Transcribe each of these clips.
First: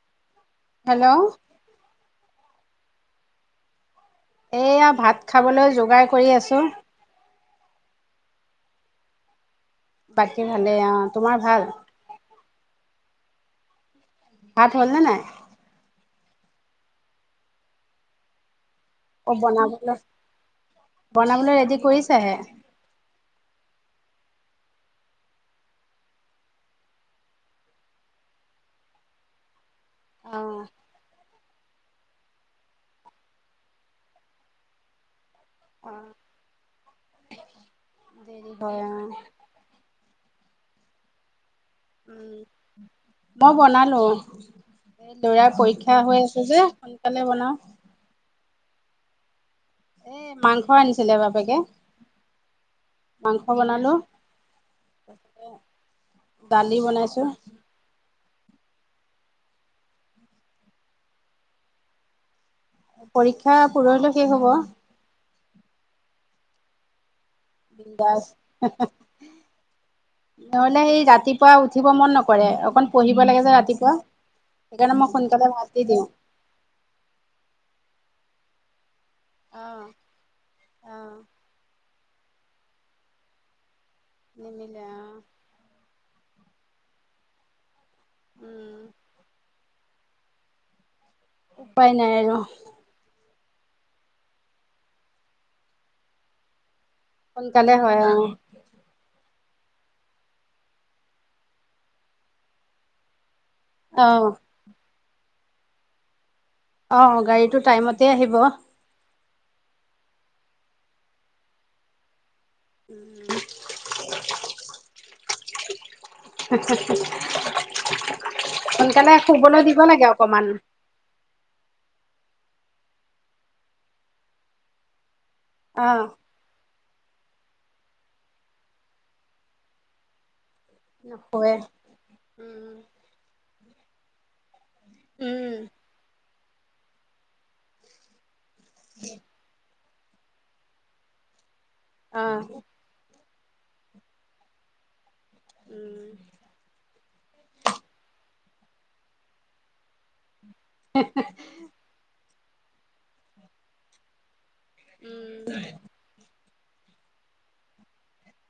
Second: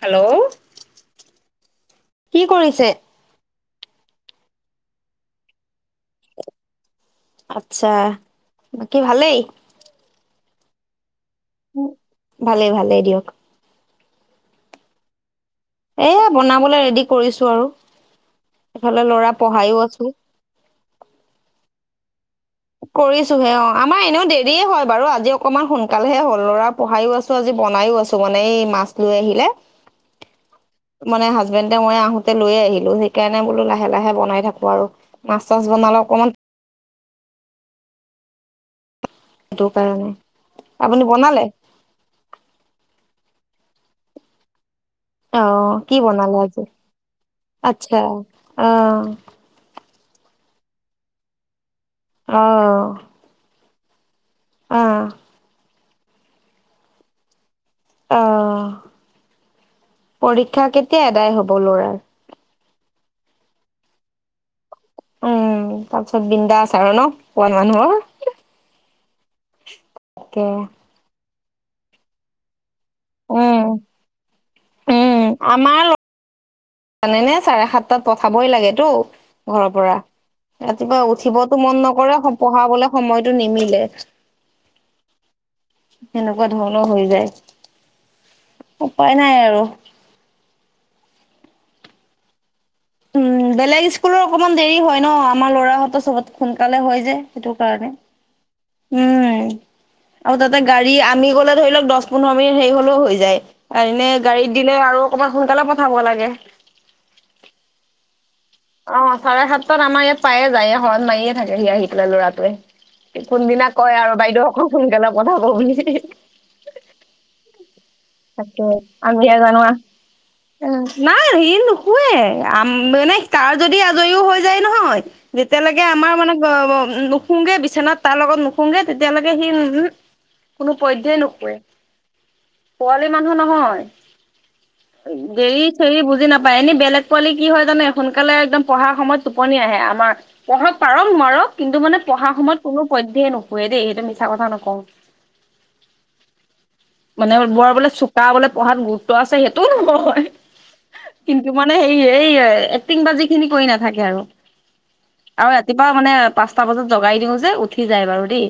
Hello hello কি কৰিছে এয়া ভাত খাবলৈ যোগাৰ কৰি আছো আচ্ছা বাকি ভালেই বাকী ভালেই অ তোমাৰ ভাল ভালেই ভালেই দিয়ক ভাত হ'ল ন নাই এ বনাবলৈ ৰেডি কৰিছো আৰু সফালে লৰা অ পঢ়াইও বনাবলৈ আছো বনাবলৈ ৰেডি কৰিছাহে কৰিছোহে অ আমাৰ এনেও দেৰিয়ে হয় বাৰু আজি অকমান সোনকালেহে হৰু ল'ৰা পঢ়াইও আছো আজি বনাইও আছো মানে এই মাছ লৈ আহিলে অ মানে হছবেণ্ডে মই আহোঁতে লৈয়ে আহিলো সেইকাৰণে বোলো লাহে লাহে বনাই থাকো আৰু মাছ চাছ বনালে অকণমান ব সেইটো কাৰণে আপুনি বনালে উম মই বনালো এই অ লৰা কি পৰীক্ষা হৈ বনালে আছে যে আজি সোনকালে বনাও আচ্ছা অ এ মাংস আনিছিলে বাপেকে আহ মাংস বনালো দালি বনাইছো আহ পৰীক্ষা কেতিয়া এদাই হব লৰাৰ পৰীক্ষা পৰহিলৈ শেষ হব উম তাৰ পিছত বিন্দা আচাৰ ন পোৱালি মানুহৰ বিন্দাস তাকে নহলে সেই ৰাতিপুৱা উঠিব মন নকৰে অকণ পঢ়িব লাগে যে উম ৰাতিপুৱা সেইকাৰণে মই সোনকালে মাতি দিওঁ জানে নে চাৰে সাতটাত পঠাবই লাগে ো ঘৰৰ অ', পৰা ৰাতিপুৱা অ', উঠিবতো মন নকৰে পঢ়াবলে সময়তটো নিমিলে নিমিলে অ সেনেকুৱা ধৰণৰ হৈ যায় উম, উপায় নাই আৰু উপাই নাই আৰু উম বেলেগ স্কুলৰ অকণমান দেৰি হয় ন আমাৰ ল'ৰাহতৰ চবত সোনকালে হয় যে সেইটো সোনকালে কাৰণে হয় অ', উম আৰু তাতে গাড়ী আমি গলে ধৰি লওক দহ পোন্ধৰ মিনিট হেৰি হলেও হৈ যায় এনে অ', গাড়ীত দিলে আৰু অকণমান সোনকালে পঠাব লাগে অ', গাড়ীটো টাইমতে আহিব। অ চাৰে সাতটাত আমাৰ ইয়াত পায়ে যায় শৰণ মাৰিয়ে থাকে সি আহি পেলাই লৰাটোৱে কোনদিনা কয় আৰু বাইদেউসকল সোনকালে পথাব বুলি ভাত চাত খালি তাকেই আমি হে জানোৱা লাগে অকমান নাই শুৱে আম মানে তাৰ যদি আজৰিও হৈ যায় নহয় যেতিয়ালৈকে অ', আমাৰ মানে নুখুংগে বিচনাত তাৰ লগত নুখুংগে তেতিয়ালৈকে সি উহূ কোনো পধ্যেই নুশুৱে উম, পোৱালি মানুহ নহয় উম, দেৰি থেৰি বুজি নাপায় এনে বেলেগ পোৱালি কি হয় জানে সোনকালে একদম পঢ়াৰ সময়ত টোপনি আহে আমাৰ পঢ়ক পাৰক নোৱাৰক কিন্তু মানে পঢ়াৰ অ', সময়ত কোনো পদ্ধয় নুশুৱে নুশুৱে দেই সেইটো মিছা কথা নকওঁ উম, মানে বৰ বোলে চোকা বোলে পঢ়াত গুৰুত্ব আছে সেইটোও নক‌ও হয় কিন্তু মানে সেই এই চিটি‍ং বাজিখিনি কৰি নাথাকে আৰু উম, আৰু ৰাতিপুৱা মানে পাছ পাঁচটা বজাত জগাই দিওঁ যে উঠি যায় বাৰু দেই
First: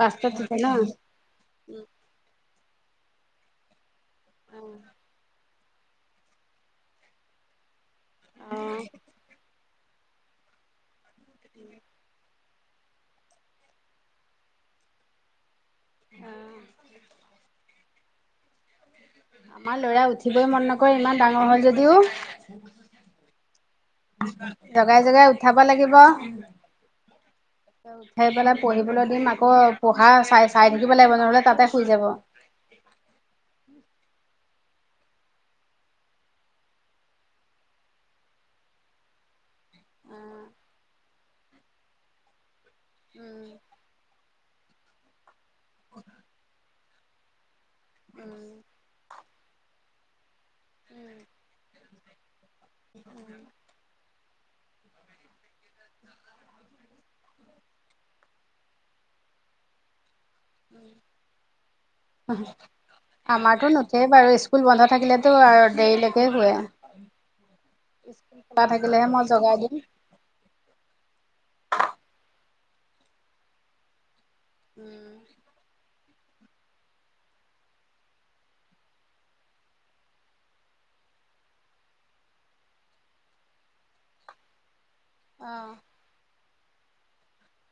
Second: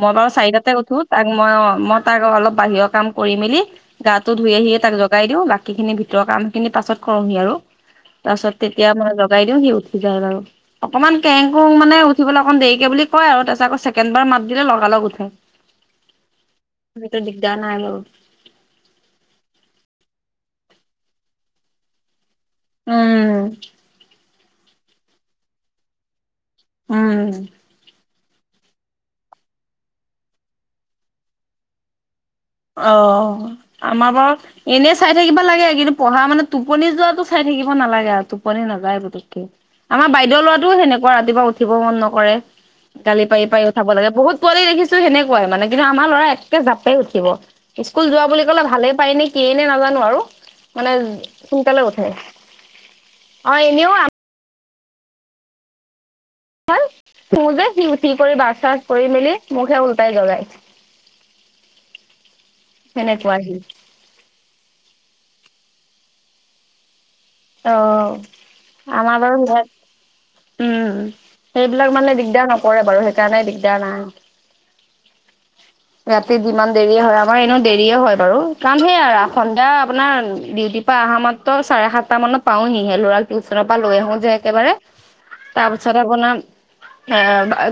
মই বাৰু উঠে ন? চাৰিটাতে উঠো তাক মই উম, মই তাক অলপ বাহিৰৰ কাম কৰি মেলি গাটো ধুই অ', আহিয়ে তাক জগাই দিওঁ বাকীখিনি ভিতৰৰ কাম খিনি পাছত কৰোহি আৰু তাৰ পাছত অ', তেতিয়া মই জাই দিওঁ সি উঠি যায় বাৰু অকমান কেং কুং মানে উঠিব ল অকণ দেৰিকে বুলি কয় আৰু তাতে আকৌ ছেকেণ্ড বাৰ মাত দিলে লগালগ উঠে সেইটো দিগদাৰা নাই মোৰ আমাৰ লৰা উঠিবই মন নকৰে ইমান ডাঙৰ হয় যদিওঁ উম জগাই জগাই উঠাব লাগিব উম উঠাই পেলাই পঢ়িবলৈ দিম আকৌ পঢ়া চাই চাই থাকিব লাগিব নহ'লে তাতে শুই যাব এনেই চাই থাকিব লাগে কিন্তু পঢ়া মানে টোপনি যোৱাতটো চাই থাকিব নালাগে আৰু টোপনি নাযায় বুলু আমাৰ বাইদেউ লৰাটোও সেনেকুৱা ৰাতিপুৱা উঠিব মন নকৰে গালি পাৰি পাৰি উঠাব লাগে বহুত পোৱালি দেখিছো সেনেকুৱাই মানে কিন্তু আমাৰ লৰা একে জাপে উঠিব স্কুল যোৱা বুলি ক'লে আমাৰতো ভালেই পায় নে কিয়েই নে নাজানো আৰু মানে সোনকালে উঠে অ এনেও শুও যে সি উঠি কৰি ব্ৰাছ চাছ কৰি মেলি মোকহে উলটাই জগাই সেনেকুৱা সি আমাৰতো নুঠেই বাৰু স্কুল বন্ধ থাকিলে আৰু দেৰি লৈকে শুৱে অ স্কুল খোলা থাকিলেহে আমাৰ মই বাৰু জগাই দিম। উম সেইবিলাক মানে দিগদাৰ নকৰে বাৰু সেইকাৰণে দিগদাৰ নাই উম ৰাতি যিমান দেৰি হয় আমাৰ এনেও দেৰিয়ে হয় বাৰু কাৰণ সেইয়া সন্ধিয়া আপোনাৰ ডিউটি বিউটিৰ পৰা আহা মাত্ৰ চাৰে সাত ট মানত পাওহিহে লৰাক টিউচনৰ পৰা লৈ আহো যে একেবাৰে অ', তাৰ পিছত আপোনাৰ এ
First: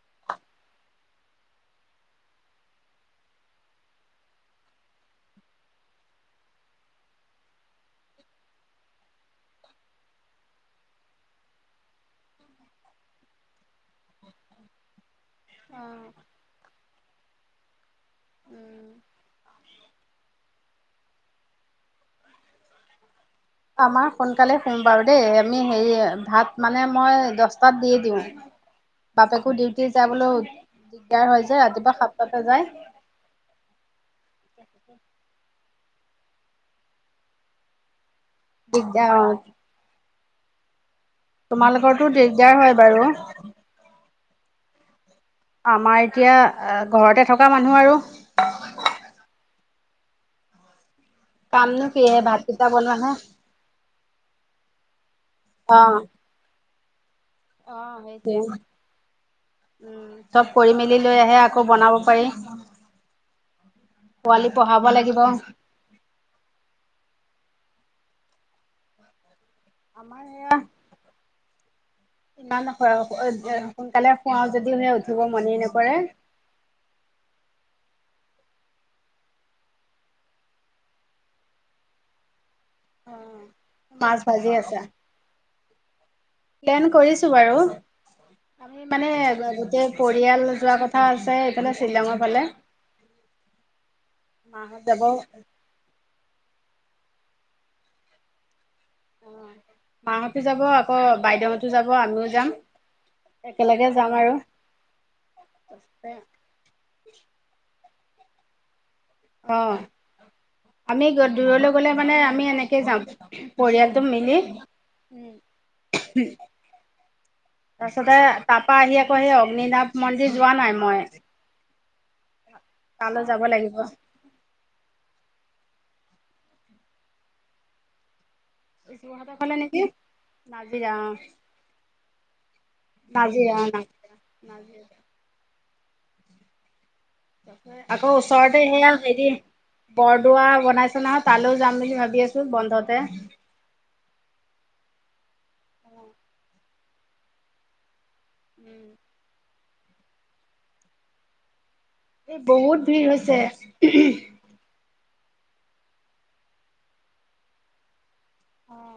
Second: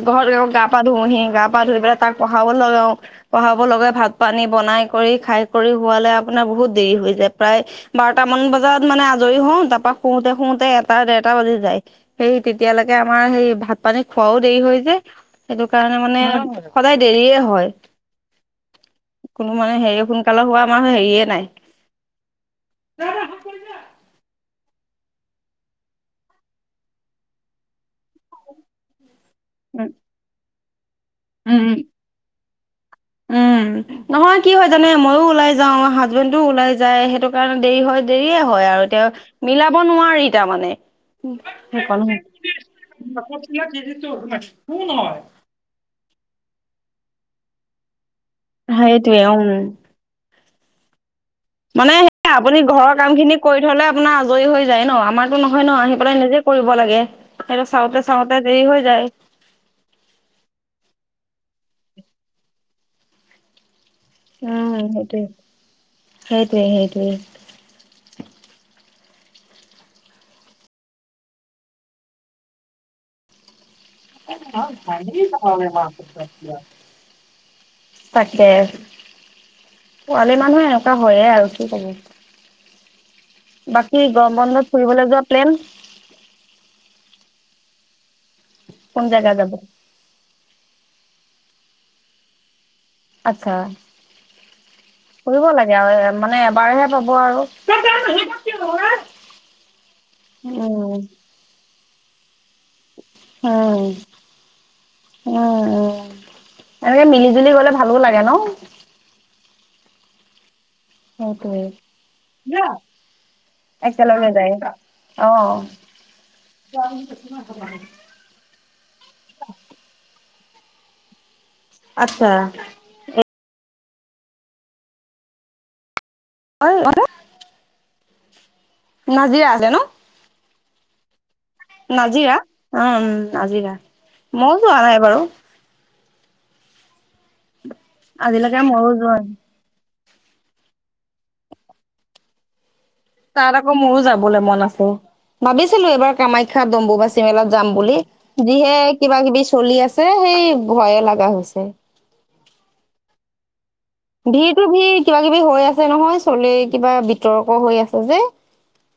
ঘৰত গা পা ধুহি গা পা ধুই পেলাই তাক পঢ়াব লগাও পঢ়াব লগাই ভাত পানী বনাই কৰি খাই কৰি হোৱালে আপোনাৰ বহুত দেৰি হৈ যায় প্ৰায় বাৰটা মান বজাত মানে আজৰিহ‌ও পৰা শুওতে শুওতে এটা দেৰ বাজি যায় সেই তেতিয়ালৈকে আমাৰ সেই ভাত পানী খ খোৱাও দেৰি হৈ যে সেইটো কাৰণে অ', মানে সদায় দেৰিয়ে হয় [inaudible] কোনো মানে হেৰি সোনকালে হোৱা আমাৰ হেৰিয়ে নাই আমাৰ সোনকালে সোম বাৰু দেই আমি হেৰি ভাত মানে মই দহটাত দি দিও বাপেকো উম, ডিউটি যাবলৈ দিগদাৰ হয় যে উম। ৰাতিপুৱা সাতটাতে যায় উম নহয় কি হয় জানে ময়ো ওলাই যাও যাওৱা হাজবেণ্ডটোও ওলাই যায় সেইটো কাৰণে দেৰি হয় দেৰিয়ে হয় আৰু এ তেও দিগদাৰ অ'। মিলাব নোৱাৰি তাৰ মানে সেইখন তোমালোকৰতো দিগদাৰ হয় বাৰু কোন হয় আমাৰ এতিয়া ঘৰতে থকা মানুহ আৰু সেইটোৱে উ কামনো মানে কিহে সে আপুনি ভাতকেইটা ঘৰৰ বনোৱাহে কাম খিনি কৰি থলে আপোনাৰ আজৰি হৈ যাই ন আমাৰতো নহয় ন অ', আহি পেলাই নিজে কৰিব লাগে সেইটো অ চাওঁতে চাওঁতে সেইটোয়ে উ দেৰি হৈ যায় চব কৰি মেলি লৈ আহে আ আকৌ বনাব পাৰি পোৱালি উ পঢ়াব লাগিব। সেইটোৱে সেইটোৱে সেইটোৱে আমাৰ এয়া ইমান খৰহকৈ ভান নে নকৰে। মতিয় তাকে পোৱালি মানুহে এনেকুৱা হয়য়ে আৰু কি কব বাকী মাছ ভাজি গৰমবন্ধত আছে ফুৰিবলৈ যোৱা প্লেন প্লেন কৰিছো বাৰু আমি কোন মানে জেগা যাব গোটেই পৰিয়াল যোৱা কথা আছে এইফালে শ্বিলঙৰ ফালে আচ্চাৰ মাহত যাব অ'। পঢ়িব লাগে আৰু মানে এবাৰতে কি কব আৰু অ মাহতো যাব উম আকৌ বাইদেউহতো যাব আমিও যাম উ একেলগে যাম আৰু। উ উ এনেকে মিলি জুলি গলে ভাল ভালো লাগে ন অ আমি সেইটোৱে দূৰলৈ গলে মানে আমি এনেকে যাাম পৰিয়ালটো একেলগে মিলি যায় অ উ তাৰ পাছতে তাৰ পৰাা আহি আকৌ সেই অগ্নিনাথ মন্দিৰ যোৱা নাই মই আচ্চাৰ তালৈ যাব লাগিব। অ যোৰহাটৰ ফলেে নেকি নাজিয়া অ নাজিৰা উম নাজিৰা মইও যোৱা নাই বাৰু আকৌ ওচৰতে আজিলৈকে ময়ো সেয়া যোৱা হেৰি নাই বৰদোৱা বনাছে নহয় তালৈও যাম বুলি ভাবি আছো বন্ধতে তাত আকৌ মোৰো যাবলৈ মন আছিল ভাবিছিলো এইবাৰ কামাখ্যা অম্বু বাচি মেলাত যাম বুলি যিহে কিবা কিবি চলি আছে সেই ভয়ে লগা হৈছে এই বহুত ভিৰ হৈছে ভিৰতো ভিৰ কিবা কিবি হৈ আছে নহয় চলে কিবা বিতৰ্ক হৈ আছে যে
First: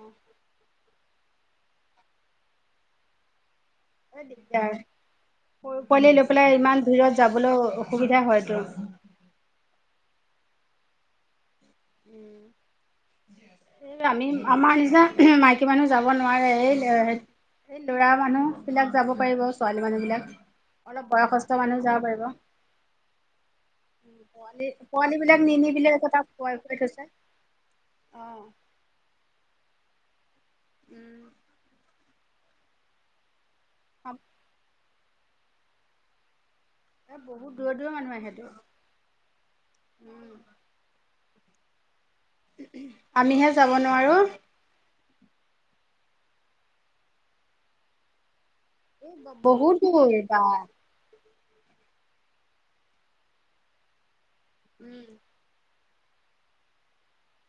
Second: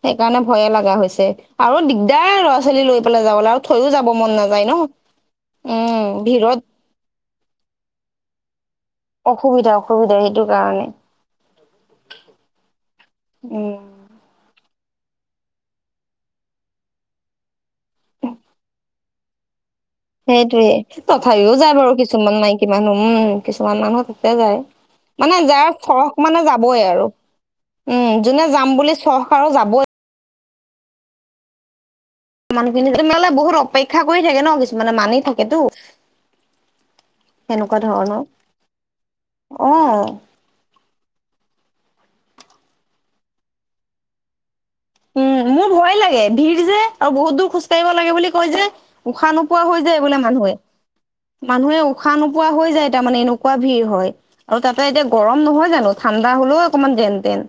সেইকাৰণে ভয়ে লগা হৈছে আৰু দিগদাৰ ল'ৰা ছোৱালী লৈ পেলাই যাবলৈ আৰু থৈয়ো যাব এই মন নাযায় দিগদাৰ ন সৰু পোৱালি উ লৈ পেলাই ভিৰত ইমান ভিৰত যাবলৈ অসুবিধা হয়তো অসুবিধা অসুবিধা সেইটো কাৰণে উম সেই আমি আমাৰ এতিয়া মাইকী মানুহ যাব নোৱাৰে এই এই ল'ৰা মানুহ বিলাক যাব পাৰিব ছোৱালী মানুহবিলাক সেইটোয়ে অলপ বয়সস্থ তথাপিও যায় মানুহ বাৰু যাব পাৰিব কিছুমান মাইকী মানুহ উ কিছুমান মানুহ তাতে যায় পোৱালি পোৱালিবিলাক মানে যাৰ নিনি পেলাই আকৌ ফৰক তাক মানে খুৱাই যাব খুৱাই ই থৈছে আৰু উম অঁ যোনে যাম বুলি চখ আৰু যাবই উম মানুহখিনিত তোমলে বহুত অপেক্ষা কৰি থাকে ন কিছুমানে মানি থাকেতো এ বহুত দূৰ সেনেকুৱা দূৰৰ মানুহ ধৰণৰ আহেটো অ উম আমিহে যাব নোৱাৰো উম মোৰ ভয় লাগে ভিৰ যে আৰু বহুত দূৰ খোজকাঢ়িব লাগে বুলি কয় যে এই উশাহ নোপোৱা বহুত হৈ যায় এই বোলে দূৰ বা মানুহে মানুহে উশাহ নোপোৱা হৈ যায় তাৰমানানে এনেকুৱা ভিৰ হয় আৰু তাতে এতিয়া উম গৰম নহয় জানো ঠাণ্ডা হলেও অকনমান যেন তেন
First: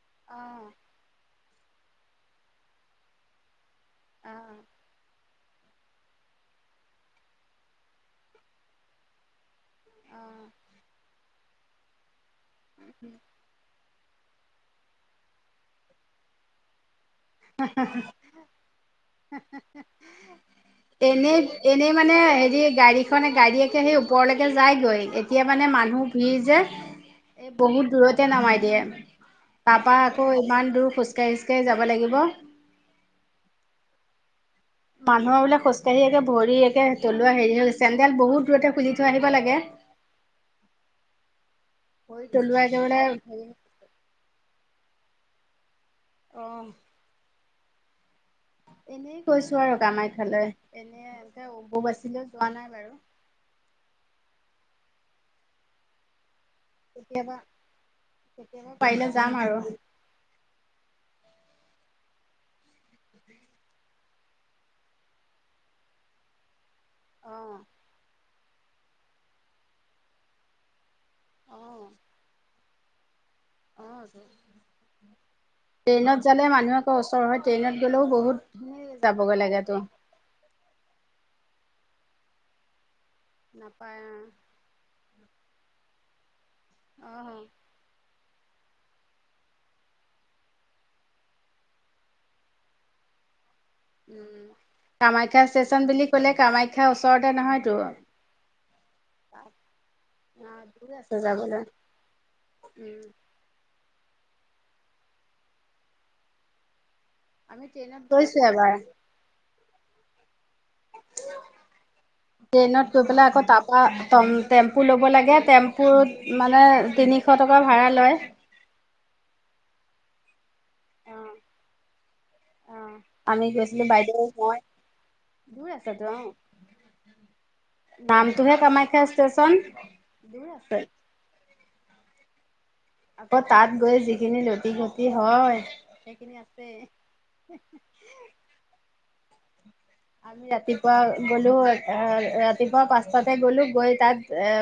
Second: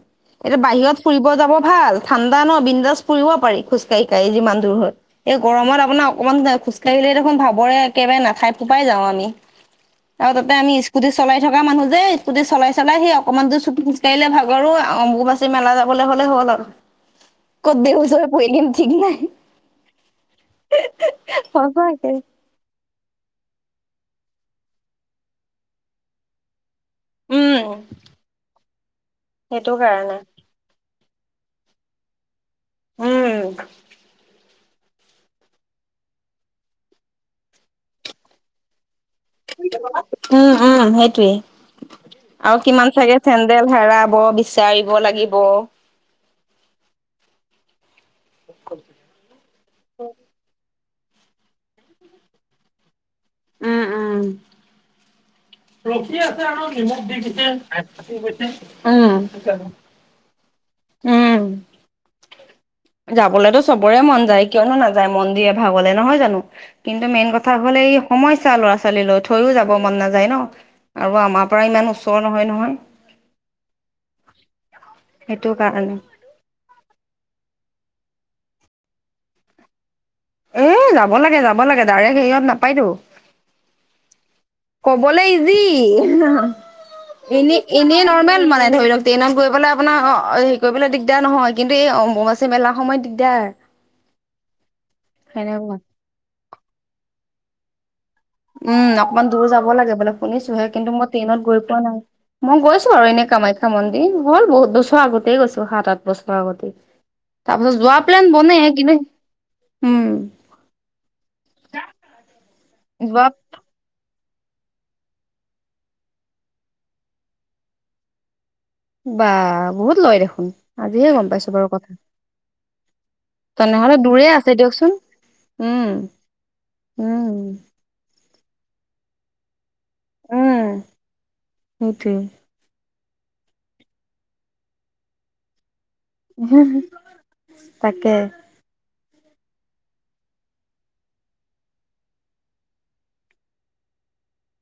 এতিয়া অঁ বাহিৰত ফুৰিব যাব ভাল ঠাণ্ডা ন বিন্দাজ পৰিুৰিব পাৰি খোজকাঢ় কঢ়ি অঁ যিমান দূুৰৰত এই গৰমত আপোনাৰ অকণমান খোজকাঢ়িলে দেখোন ভাবৰে একেবাৰে নাথাই ফোপাই যাওঁ আমি আৰু অঁ তাতে আমি স্কুটিত চলাই থকা মানুহ যে স্কুটি চলাই চলাই সেই অকনমান দৰ চুট কাইলৈ ভাগৰো অম্বকুবাচী মেলা যাবলৈ হ'লে হ'ল আৰু ক' দেউজ প কিন্তি এনেই এনেই সঁচাকে। মানে হেৰি গাড়ী খনে গাড়ীয়ে তিয়া সেই ওপৰলৈকে যায়গৈ এতিয়া মানে মানুহ ভিৰ যে এই উম বহুত দূৰতে নামাই দিয়ে সেইটো তাৰাপা কাৰণে আকৌ ইমান দূৰ খু চক যাব লাগিব উম মানুহৰ বোলে খোজকাঢ়ি একে ভৰি একে তলুৱা হেৰি হৈ চেডেল বহুত দূৰতে খুজি উম উম সেইটোৱে ভৰি তলুৱা আৰু কিমান একেবাৰে চাগে হেৰি চেন্দেল হেৰাব বিচাৰিব লাগিব অ এনেই কৈছো আৰু কামাখ্যালৈ এনেই এ বু বাচিলেও যোৱা নাই বাৰু উম উম প্ৰকিয় নিম কেতিয়াবা দিছে কেতিয়াবা পাৰিলে যাম আৰু উ উম যাবলেতো চবৰে মন যায় কিয়নো নাযায় মন্দিৰৰে ভাগলে নহয় জানো কিন্তু মেইন কথা অ' হল এই সমস্যা ল'ৰা ছোৱালীলৈ থৈও যাব মন নাযায় ন আৰু আমাৰ পৰা অ' ইমান ওচৰ নহয় নহয় অ সেইটো কাৰণে। ট্ৰেইনত জালে মানুহ আৌ ওচৰ হয় ট্ৰেইনত গলেও বহুত যাবগৈ লাগে তো এ যাব লাগে যাব লাগে ডাইৰেক্ট হেৰিয়ত নাপায়তো নাপায় কবলৈ ইজি অ' অ'। এনে এনে নৰ্মৰ্মেল মানে ধৰি লওক ট্ৰেইনত গৈলৈ আপোনাৰ অ হেৰি কৰিবলৈ দিগদাৰ নহয় কিন্তু এই অম্বনাচী মেলাৰ সময়ত দিগদাৰ উ কামাখ্যা সেনেকুৱা ষ্টেচন বুলি কলে কামাখ্যা ওচৰতে নহয়তো উম অকমান দূৰ যাব লাগে বোলে শুনিছোহে দূৰ কিন্তু মই আছে ট্ৰেইনত যাবলৈ, গৈ পোৱা নাই মই গৈছো উম, আৰু এনে কামাখ্যা মন্দিৰ হ'ল বহুত বছৰ আগতেই গৈছো সাত আঠ বছৰ আগতেই তাৰ আমি পিছত যোৱা ট্ৰেইনত প্লেন গৈছো বনেে এবাৰ। কিন্তু উম ট্ৰেইনত গৈ যোৱা পেলাই আকৌ তাৰপা ট টেম্পু ল'ব লাগে টেম্পুত মানে তিনিশ টকা ভাড়া লয় বা বহুত লয় দেখোন আজিহে গম অ', পাইছো বাৰু কথা অ আমি গৈছিলো তেনেহলে দূৰে বাইদেউ আছে মই দিয়কচোন দূৰ উম আছতো অ উম নামটোহে কামাইখ্যে আ চন দ উম আছে সেইটোৱে আকৌ তাত গৈ যিখিনি লতিি খতিি হয় সেইখিনি আছে তাকে আমি ৰাতিপুৱা গলো ৰাতিপুৱা পাঁচটাাতে গ'লো গৈ তাত এ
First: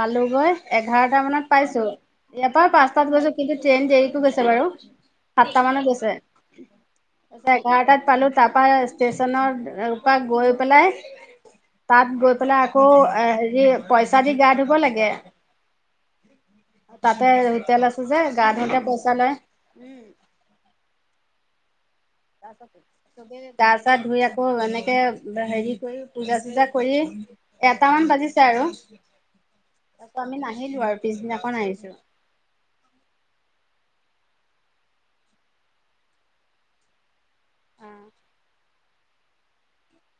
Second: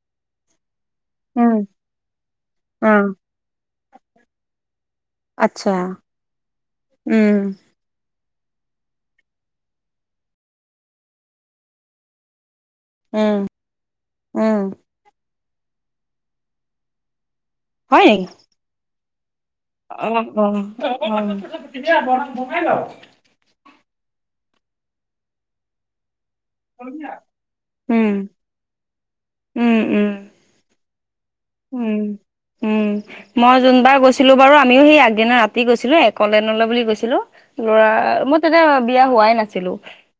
পালোঁগৈ। এঘাৰটা মানত উম পাইছো এয়াপ্ৰাও অ পাঁচটাত গৈছো কিন্তু ট্ৰেইন দেৰিকো গৈছে বাৰু। সাতটা আচ্ছা মানত গৈছে উম এঘাৰটাত পালো তাৰ পৰাা ষ্টেচনত। এপিয়াক গৈ পালে তাত গৈ পালে আক আকৌ উম হেৰি পইচা দি গা উম ধুব লাগে। তাত তাতে হোতেল আছে হয় যে নেকি গা ধোওঁতে পইচা লয়। উম অ' অ' অ' তাৰপাছত চবে [unintelligible] গা সা ধুই আৰু এনেকে হেৰী কৈ পূজা চূজা কৰি এটামান উম বাজিছে আৰু। উম উম আকৌ আমি নাহিলো আৰু পিছদিনা উম। উম, মই যোনবাৰ গৈ ছিলো বাৰু আমিও হেৰী আগদিনা ৰাতি গৈছিলো অকলেণ্ড বুলি গৈছিলো ল'ৰা অ মোৰ তেতিয়া বিয়া হোৱ পাই নাছিলো।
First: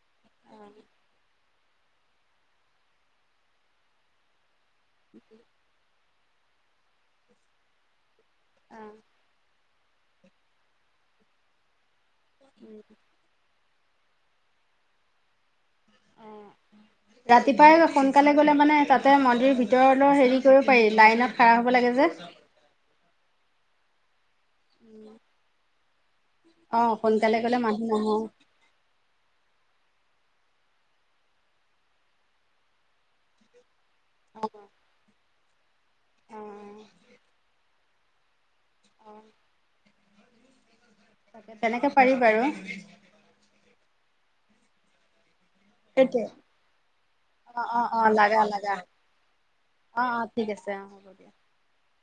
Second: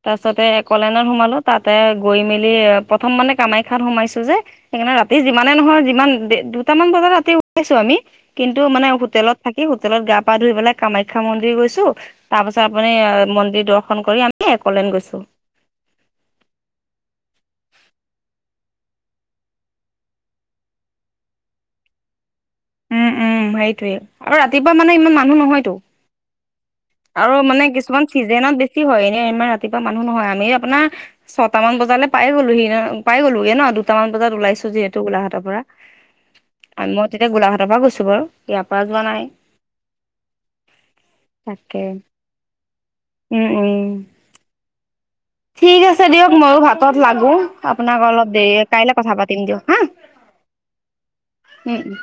তাৰ পাছতে কলেনত সোমালো তাতে গৈ মেলি প্ৰথম মানে কামাখ্যাত সোমাইছো যে। সেইকাৰণে ৰাতি যিমানে নহয় যিমান দুটামান বজাত ৰাতি উলাইছো আমি। কিন্তু মানে হোটেলত থাকি হোটেলত গা পা ধুই পেলাই কামাখ্যা মন্দিৰ গৈছো। তাৰপাছত উম আপুনি মন্দিৰ দৰ্শন কৰি আমি একলেন গৈছোঁ। উম। ৰাতিপুৱাই সোনকালে গলে মানে তাতে মন্দিৰ ভিতৰলৈৰ হেৰি কৰিব পাৰি লাইনত খাৰা হ'ব লাগে যে। উম, উম সেইটোৱেই আৰু ৰাতিপুৱা মানে ইমান মানুহ নহয়তো। অ আৰু সোনকালে গ'লে মানে মানুহ কিছুমান নহয় চিজনত বেছি হয় এনে ইমান ৰাতিপুৱা মানুহ নহয়। আমি আপোনাৰ ছট মান বজালে পাই গ'লো সি পাই গ'লো হে ন দু কেইটামান বজাত অ ওলাইছো যিহেতু গোলাঘাটৰ পৰা অ মই তেতিয়া গোলাঘাটৰ পৰা গৈছো বাৰু। এয়াপা প্যোৱা অ নাই। তাকে। তেনেকে পাৰি বাৰু উম, উম। ঠিক আছে সেইটোৱে দিয়ক মইো ভাতত লাগো অ অ আপোনাক অ অলপ লাগা দেৰি লাগা কাইলে কথা পাতিম দিয়ক। হা। অ' অ' ঠিক আছে। অ হ'ব দিয়া। উম, উম।